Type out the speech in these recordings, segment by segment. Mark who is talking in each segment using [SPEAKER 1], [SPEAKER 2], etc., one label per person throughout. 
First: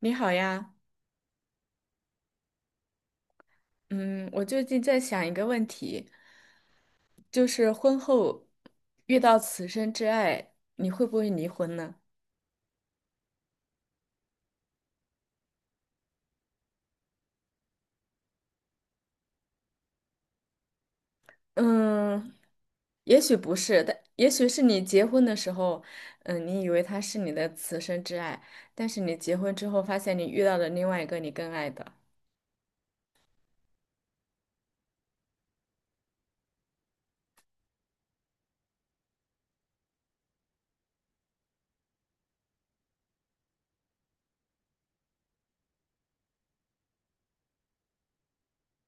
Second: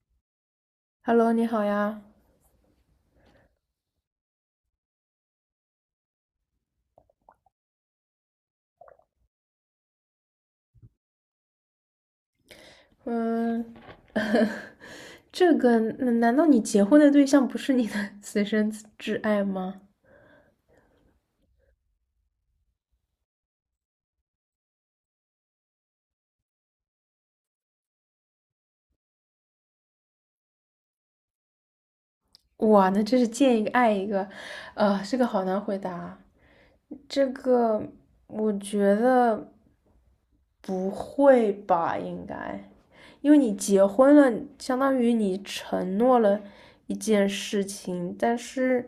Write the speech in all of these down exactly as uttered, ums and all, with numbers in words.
[SPEAKER 1] 你好呀，
[SPEAKER 2] Hello，你好呀。
[SPEAKER 1] 嗯，我最近在想一个问题，就是婚后遇到此生挚爱，你会不会离婚呢？
[SPEAKER 2] 嗯，这个，嗯难道你结婚的对象不是你的 此生挚爱吗？
[SPEAKER 1] 嗯，也许不是，但也许是你结婚的时候，嗯，你以为他是你的此生挚爱，但是你结婚之后发现你遇到了另外一个你更爱的。
[SPEAKER 2] 哇，那真是见一个爱一个，呃，这个好难回答啊。这个我觉得不会吧，应该，因为你结婚了，相当于你承诺了一件事情。但是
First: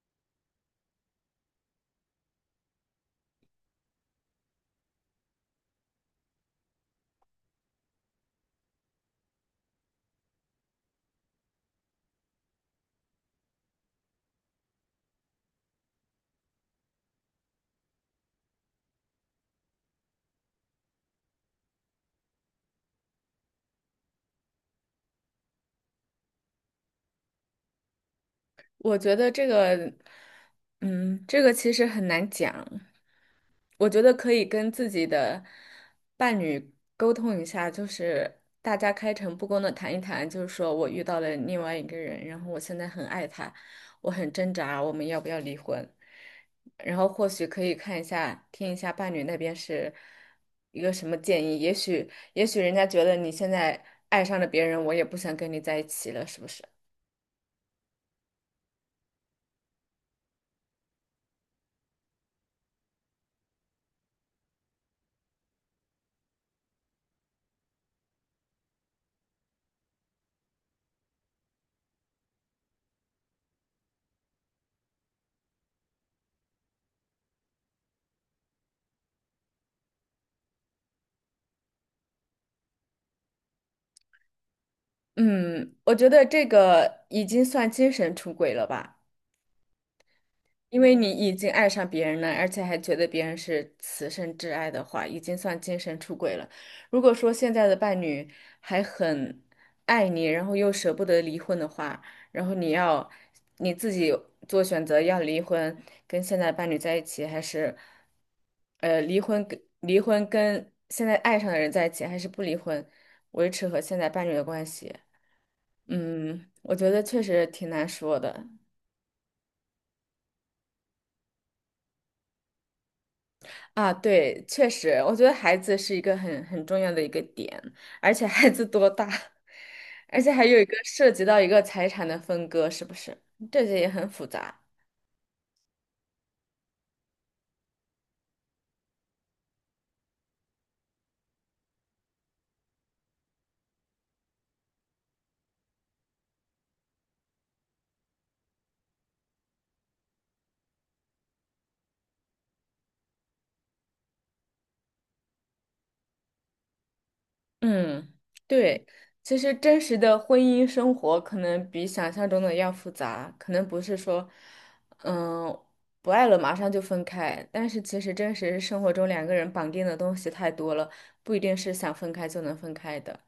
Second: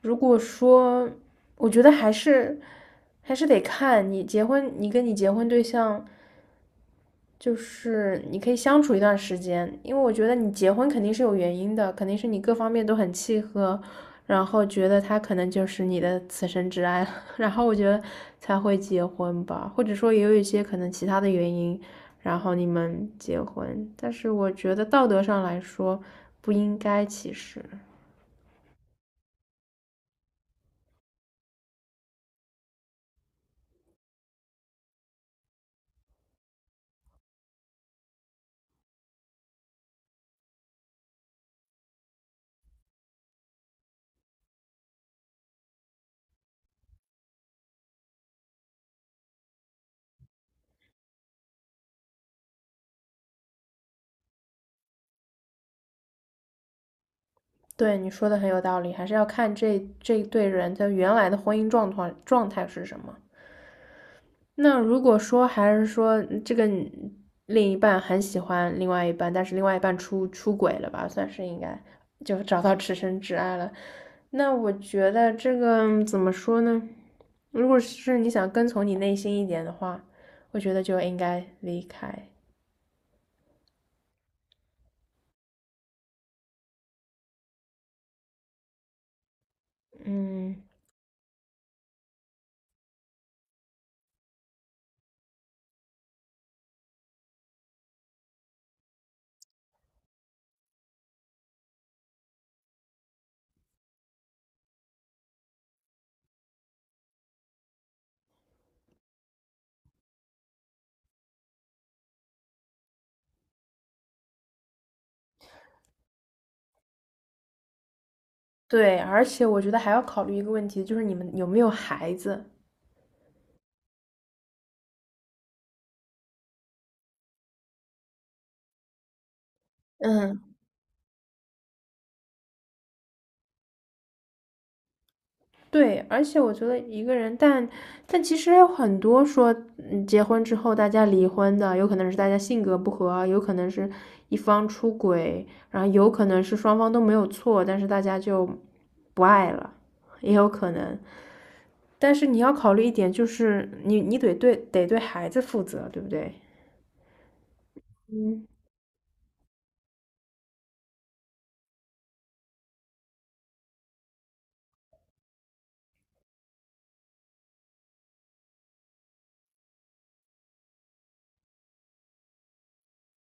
[SPEAKER 2] 如果说，我觉得还是还是得看你结婚，你跟你结婚对象。就是你可以相处一段时间，因为我觉得你结婚肯定是有原因的，肯定是你各方面都很契合，然后觉得他可能就是你的此生挚爱了。 然后我觉得才会结婚吧，或者说也有一些可能其他的原因，然后你们结婚，但是我觉得道德上来说不应该其实。
[SPEAKER 1] 我觉得这个，嗯，这个其实很难讲。我觉得可以跟自己的伴侣沟通一下，就是大家开诚布公的谈一谈，就是说我遇到了另外一个人，然后我现在很爱他，我很挣扎，我们要不要离婚？然后或许可以看一下，听一下伴侣那边是一个什么建议，也许也许人家觉得你现在爱上了别人，我也不想跟你在一起了，是不是？
[SPEAKER 2] 对，你说的很有道理，还是要看这这对人的原来的婚姻状况状态是什么。那如果说还是说嗯这个另一半很喜欢另外一半，但是另外一半出出轨了吧，算是应该就找到此生挚爱了。那我觉得这个怎么说呢？如果是你想跟从你内心一点的话，我觉得就应该离开。
[SPEAKER 1] 嗯，我觉得这个已经算精神出轨了吧。
[SPEAKER 2] 嗯，
[SPEAKER 1] 因为你已经爱上别人了，而且还觉得别人是此生挚爱的话，已经算精神出轨了。如果说现在的伴侣还很爱你，然后又舍不得离婚的话，然后你要你自己做选择，要离婚，跟现在伴侣在一起，还是呃离婚跟离婚跟现在爱上的人在一起，还是不离婚，维持和现在伴侣的关系？嗯，我觉得确实挺难说的。
[SPEAKER 2] 对，而且我觉得还要考虑一个问题，就是你们有没有孩子？
[SPEAKER 1] 啊，对，确实，我觉得孩子是一个很很重要的一个点，而且孩子多大，而且
[SPEAKER 2] 嗯，
[SPEAKER 1] 还有一个涉及到一个财产的分割，是不是？这些也很复杂。
[SPEAKER 2] 对，而且我觉得一个人，但但其实还有很多说，嗯，结婚之后大家离婚的，有可能是大家性格不合，有可能是一方出轨，然后有可能是双方都没有错，但是大家就不爱了，也有可能。但是你要考虑一点，就是你你得对得对孩子负责，对不对？
[SPEAKER 1] 嗯，对，其实真实的婚姻生活可能比想象中的要复杂，可能不是说，嗯，不爱了马上就分开，但是其实真实生活中两个人绑定的东西太多了，不一定是想分开就能分开的。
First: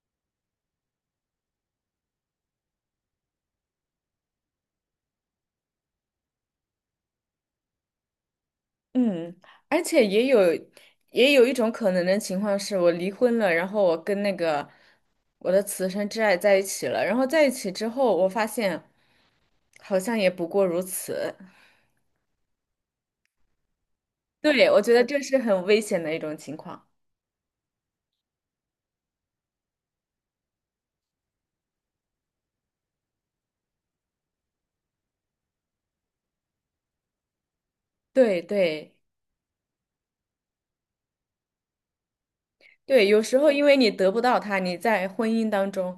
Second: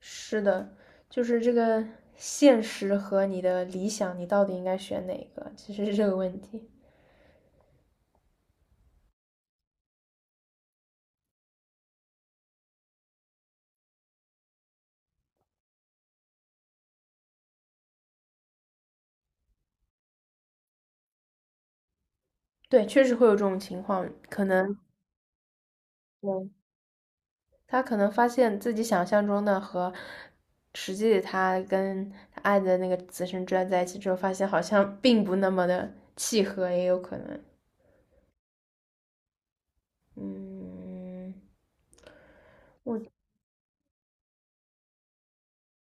[SPEAKER 2] 是的，就是这个现实和你的理想，你到底应该选哪个？其实是这个问题。
[SPEAKER 1] 嗯，而且也有也有一种可能的情况是，我离婚了，然后我跟那个我的此生挚爱在一起了，然后在一起之后，我发现好像也不过如此。
[SPEAKER 2] 对，确实会有这种情况，可
[SPEAKER 1] 对，
[SPEAKER 2] 能。
[SPEAKER 1] 我觉得这是很危险的一种
[SPEAKER 2] 对，
[SPEAKER 1] 情况。
[SPEAKER 2] 他可能发现自己想象中的和实际的，他跟他爱的那个紫生之爱在一起之后，发现好像并不那么的契合，也有可能。
[SPEAKER 1] 对对。
[SPEAKER 2] 嗯。
[SPEAKER 1] 对，有时候因为你得不到他，你在婚姻当中，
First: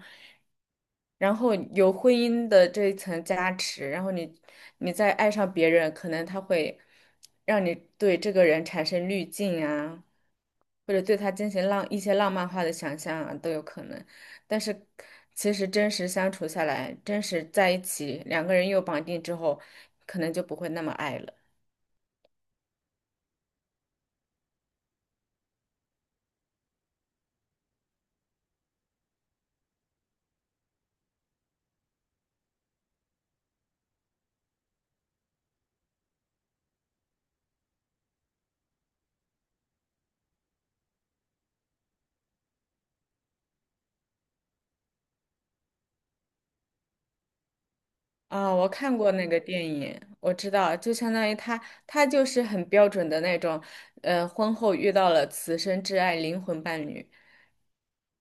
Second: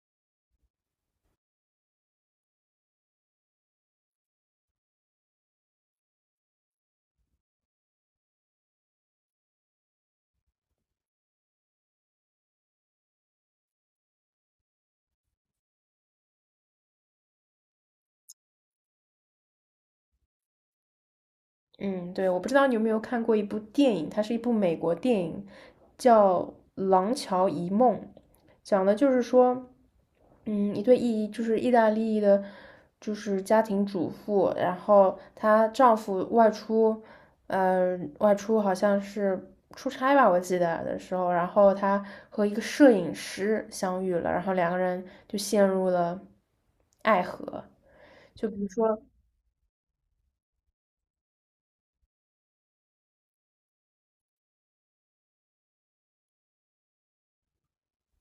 [SPEAKER 1] 然后有婚姻的这一层加持，然后你你再爱上别人，可能他会让你对这个人产生滤镜啊，或者对他进行浪一些浪漫化的想象啊，都有可能。但是其实真实相处下来，真实在一起，两个人又绑定之后，可能就不会那么爱了。
[SPEAKER 2] 嗯，对，我不知道你有没有看过一部电影，它是一部美国电影，叫《廊桥遗梦》，讲的就是说，嗯，一对意就是意大利的，就是家庭主妇，然后她丈夫外出，呃，外出好像是出差吧，我记得的时候，然后她和一个摄影师相遇了，然后两个人就陷入了爱河，就
[SPEAKER 1] 啊，
[SPEAKER 2] 比
[SPEAKER 1] 我
[SPEAKER 2] 如
[SPEAKER 1] 看
[SPEAKER 2] 说。
[SPEAKER 1] 过那个电影，我知道，就相当于他，他就是很标准的那种，呃，婚后遇到了此生挚爱灵魂伴侣。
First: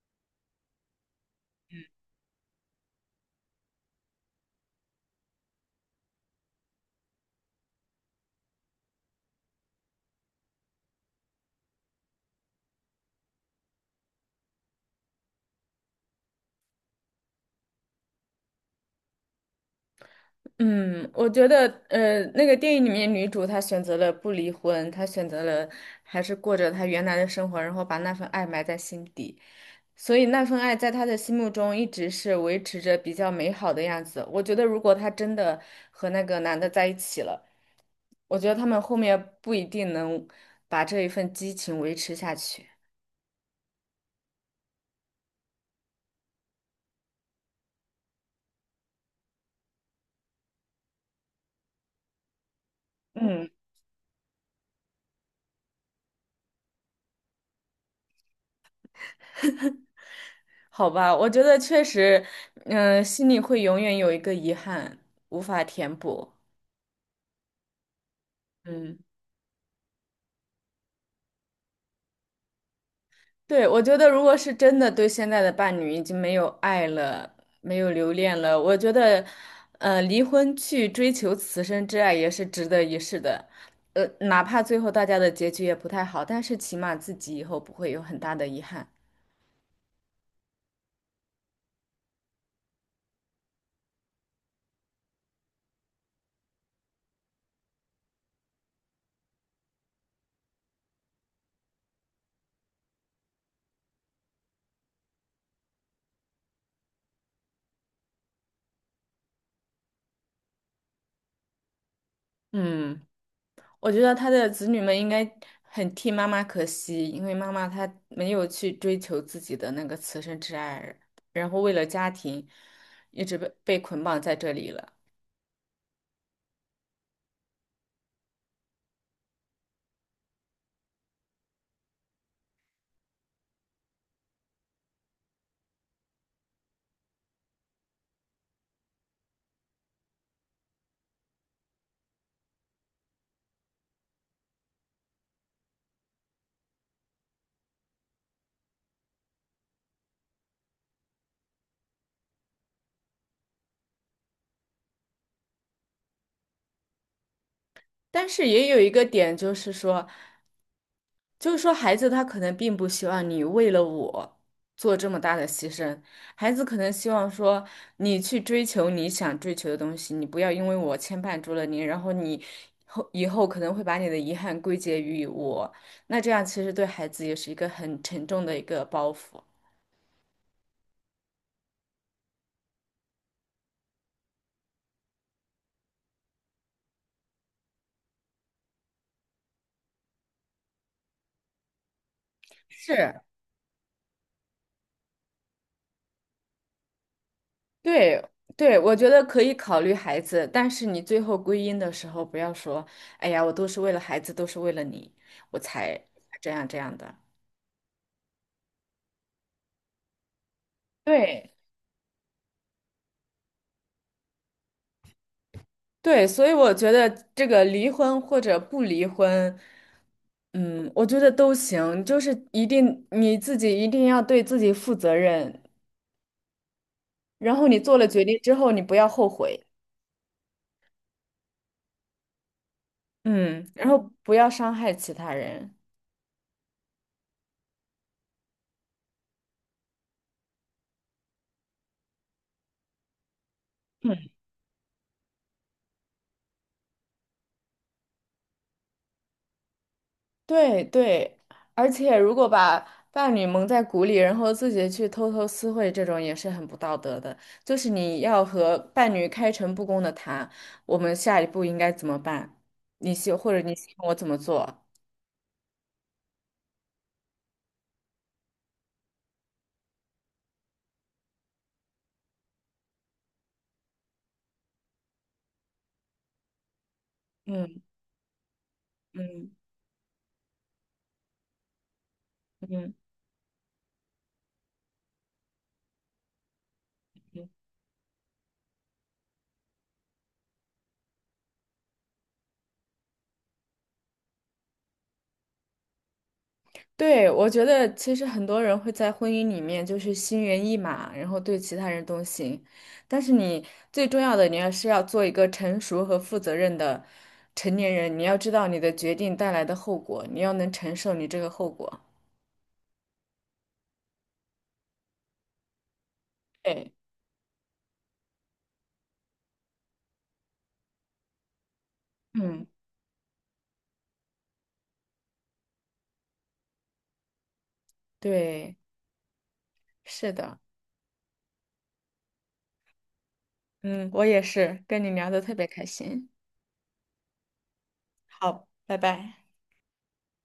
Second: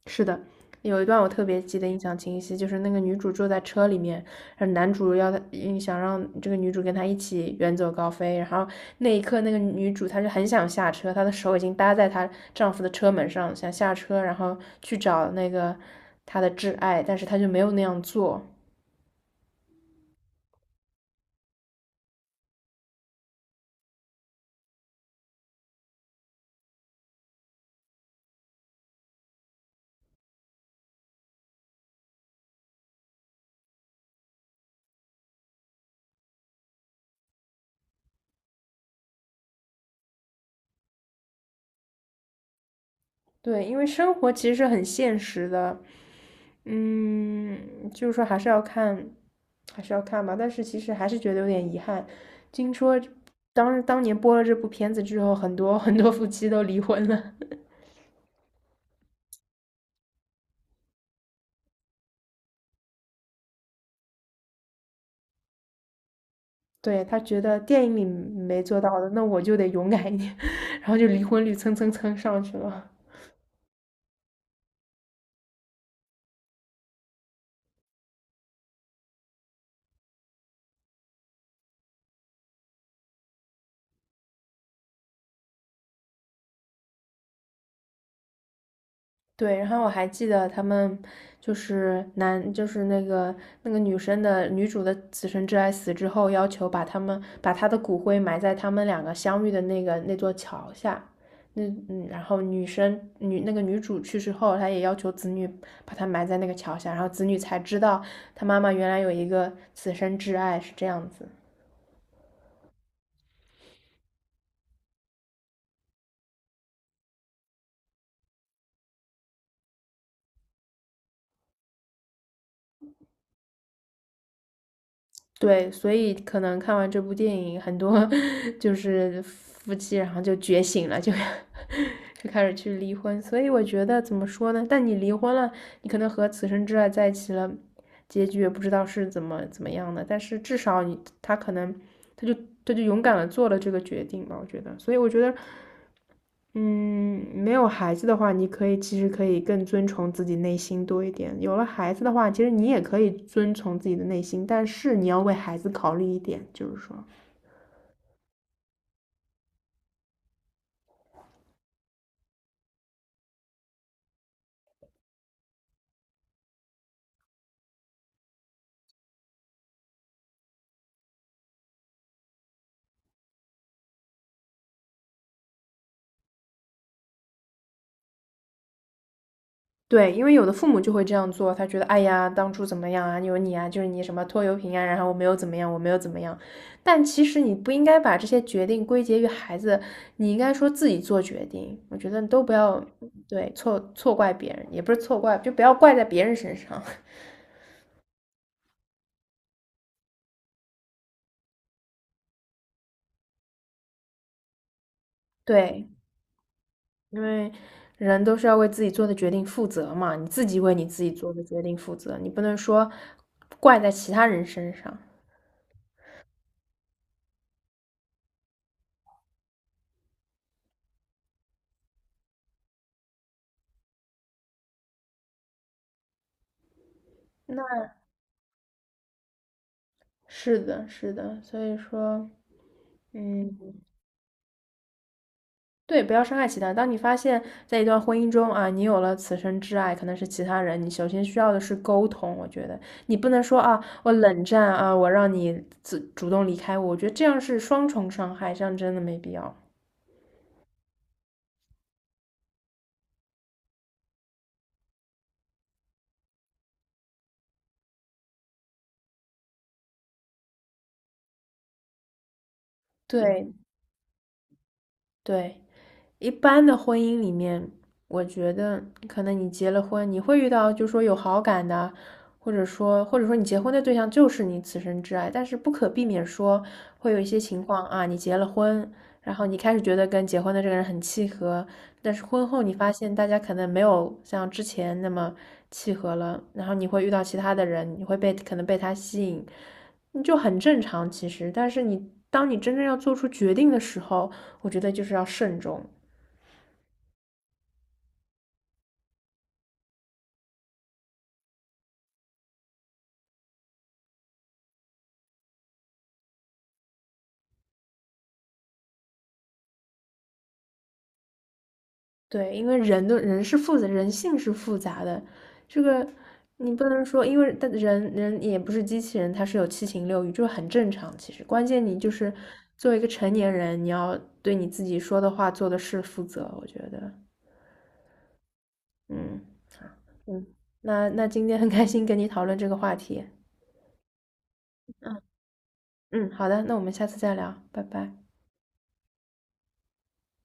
[SPEAKER 2] 是的，有一段我特别记得印象清晰，就是那个女主坐在车里面，然后男主要她嗯想让这个女主跟他一起远走高飞，然后那一刻那个女主她就很想下车，她的手已经搭在她丈夫的车门上，想下车然后去找那个她的挚爱，但是她就没有那样做。
[SPEAKER 1] 嗯，我觉得，呃，那个电影里面女主她选择了不离婚，她选择了还是过着她原来的生活，然后把那份爱埋在心底，所以那份爱在她的心目中一直是维持着比较美好的样子。我觉得，如果她真的和那个男的在一起了。我觉得他们后面不一定能把这一份激情维持下去。
[SPEAKER 2] 对，因为生活其实是很现实的，嗯，就是说还是要看，还是要看吧。但是其实还是觉得有点遗憾。听说
[SPEAKER 1] 嗯，
[SPEAKER 2] 当当年播了这部片子之后，很多 很多夫妻都离婚了。
[SPEAKER 1] 好吧，我觉得确实，嗯、心里会永远有一个遗憾，无法填补。
[SPEAKER 2] 对，他觉得电影里没做到
[SPEAKER 1] 嗯，
[SPEAKER 2] 的，那我就得勇敢一点，然后就离婚率蹭蹭蹭上去了。
[SPEAKER 1] 对，我觉得如果是真的对现在的伴侣已经没有爱了，没有留恋了，我觉得，呃，离婚去追求此生之爱也是值得一试的。呃，哪怕最后大家的结局也不太好，但是起码自己以后不会有很大的遗憾。
[SPEAKER 2] 对，然后我还记得他们就是男，就是那个那个女生的女主的此生挚爱死之后，要求把他们把她的骨灰埋在他们两个相遇的那个那座桥下。那嗯，然后女生女那个女主去世后，她也要求子女把她埋在那个桥下，然后子女才知道她妈妈原来有一个此生挚爱是这样子。
[SPEAKER 1] 嗯。我觉得他的子女们应该很替妈妈可惜，因为妈妈她没有去追求自己的那个此生挚爱，然后为了家庭，一直被被捆绑在这里了。
[SPEAKER 2] 对，所以可能看完这部电影，很多 就是夫妻，然后就觉醒了，就 就开始去离婚。所以我觉得怎么说呢？但你离婚了，你可能和此生挚爱在一起了，结局也不知道是怎么怎么样的。但是至少你他可能他就他就勇敢的做了这个决定吧，我觉得。所以我觉得，嗯，没有孩子的话，你可以其实可以更遵从自己内心多一点。有了孩子的话，其实你也可以遵从自己的内心，但是你要为孩子考虑一点，就是说，
[SPEAKER 1] 但是也有一个点，就是说。就是说，孩子他可能并不希望你为了我做这么大的牺牲，孩子可能希望说你去追求你想追求的东西，你不要因为我牵绊住了你，然后你后以后可能会把你的遗憾归结于我，那这样其实对孩子也是一个很沉重的一个包袱。
[SPEAKER 2] 对，因为有的父母就会这样做，他觉得，哎呀，当初怎么样啊，有你啊，就是你什么拖油瓶啊，然后我没有怎么样，我没有怎么样。但其实你不应该把这些决定归结于孩子，你应该说自己做决定。我觉得都不要，
[SPEAKER 1] 是，
[SPEAKER 2] 对，错错怪别人，也不是错怪，就不要怪在别人身上。
[SPEAKER 1] 对对，我觉得可以考虑孩子，但是你最后归因的时候，不要说，哎呀，我都是为了孩子，都是为了你，我
[SPEAKER 2] 对，
[SPEAKER 1] 才才这样这样的。
[SPEAKER 2] 因为人都是要为自己做的决定负责嘛，你自己为你自己做的
[SPEAKER 1] 对。
[SPEAKER 2] 决定负责，你不能说怪在其他人身上。
[SPEAKER 1] 对，所以我觉得这个离婚或者不离婚，嗯，我觉得都行，就是一定你自己一定要对自己负责任，然后你
[SPEAKER 2] 那
[SPEAKER 1] 做了决定之后，你不要后悔，
[SPEAKER 2] 是的，是的，所以说，嗯，
[SPEAKER 1] 嗯，然后不要伤害其他人。
[SPEAKER 2] 对，不要伤害其他人。当你发现在一段婚姻中啊，你有了此生挚爱，可能是其他人，你首先需要的是沟通。我觉得你不能说啊，我
[SPEAKER 1] 嗯，
[SPEAKER 2] 冷战啊，我让你自主动离开我，我觉得这样是双重伤害，这样真的没必要。
[SPEAKER 1] 对对，而且如果把伴侣蒙在鼓里，然后自己去偷偷私会，这种也是很不道德的。就是你要和伴侣开诚布公的谈，我们下一步应该怎么办？你希
[SPEAKER 2] 对，
[SPEAKER 1] 或者你希望我怎么做？
[SPEAKER 2] 对。一般的婚姻里面，我觉得可能你结了婚，你会遇到就是说有好感的，或者说或者说你结婚的对象就是你此生挚爱，但是不可避免说会有一些情
[SPEAKER 1] 嗯
[SPEAKER 2] 况啊，你结了婚，然后
[SPEAKER 1] 嗯
[SPEAKER 2] 你开始觉得跟结婚的这个人很契合，但是婚后你发
[SPEAKER 1] 嗯
[SPEAKER 2] 现大家可能没有像之前那么契合了，然后你会遇到其
[SPEAKER 1] 嗯，
[SPEAKER 2] 他的人，你会被可能被他吸引，你就很正常其实，但是你当你真正要做出决定的时候，我觉得就是要慎重。
[SPEAKER 1] 对，我觉得其实很多人会在婚姻里面就是心猿意马，然后对其他人动心，但是你最重要的，你要是要做一个成熟和负责任的成年人，你要知道你的决定带来的后果，你要能承受你这个后果。
[SPEAKER 2] 对，因为人的人是复杂，人性是复杂的，这个你不
[SPEAKER 1] 对，
[SPEAKER 2] 能说，因为但人人也不是机器人，他是有七情六欲，这很正常。其实关键你就是
[SPEAKER 1] 嗯，
[SPEAKER 2] 作为一个成年人，你要对你自己说的话、做的事负责。我觉得，
[SPEAKER 1] 对，
[SPEAKER 2] 嗯，好，
[SPEAKER 1] 是
[SPEAKER 2] 嗯，
[SPEAKER 1] 的，
[SPEAKER 2] 那那今天很开心跟你讨论这个话题。
[SPEAKER 1] 嗯，我也是，跟你
[SPEAKER 2] 嗯。
[SPEAKER 1] 聊的特别开心。
[SPEAKER 2] 嗯，好的，那我们下次再聊，拜拜。
[SPEAKER 1] 好，拜拜。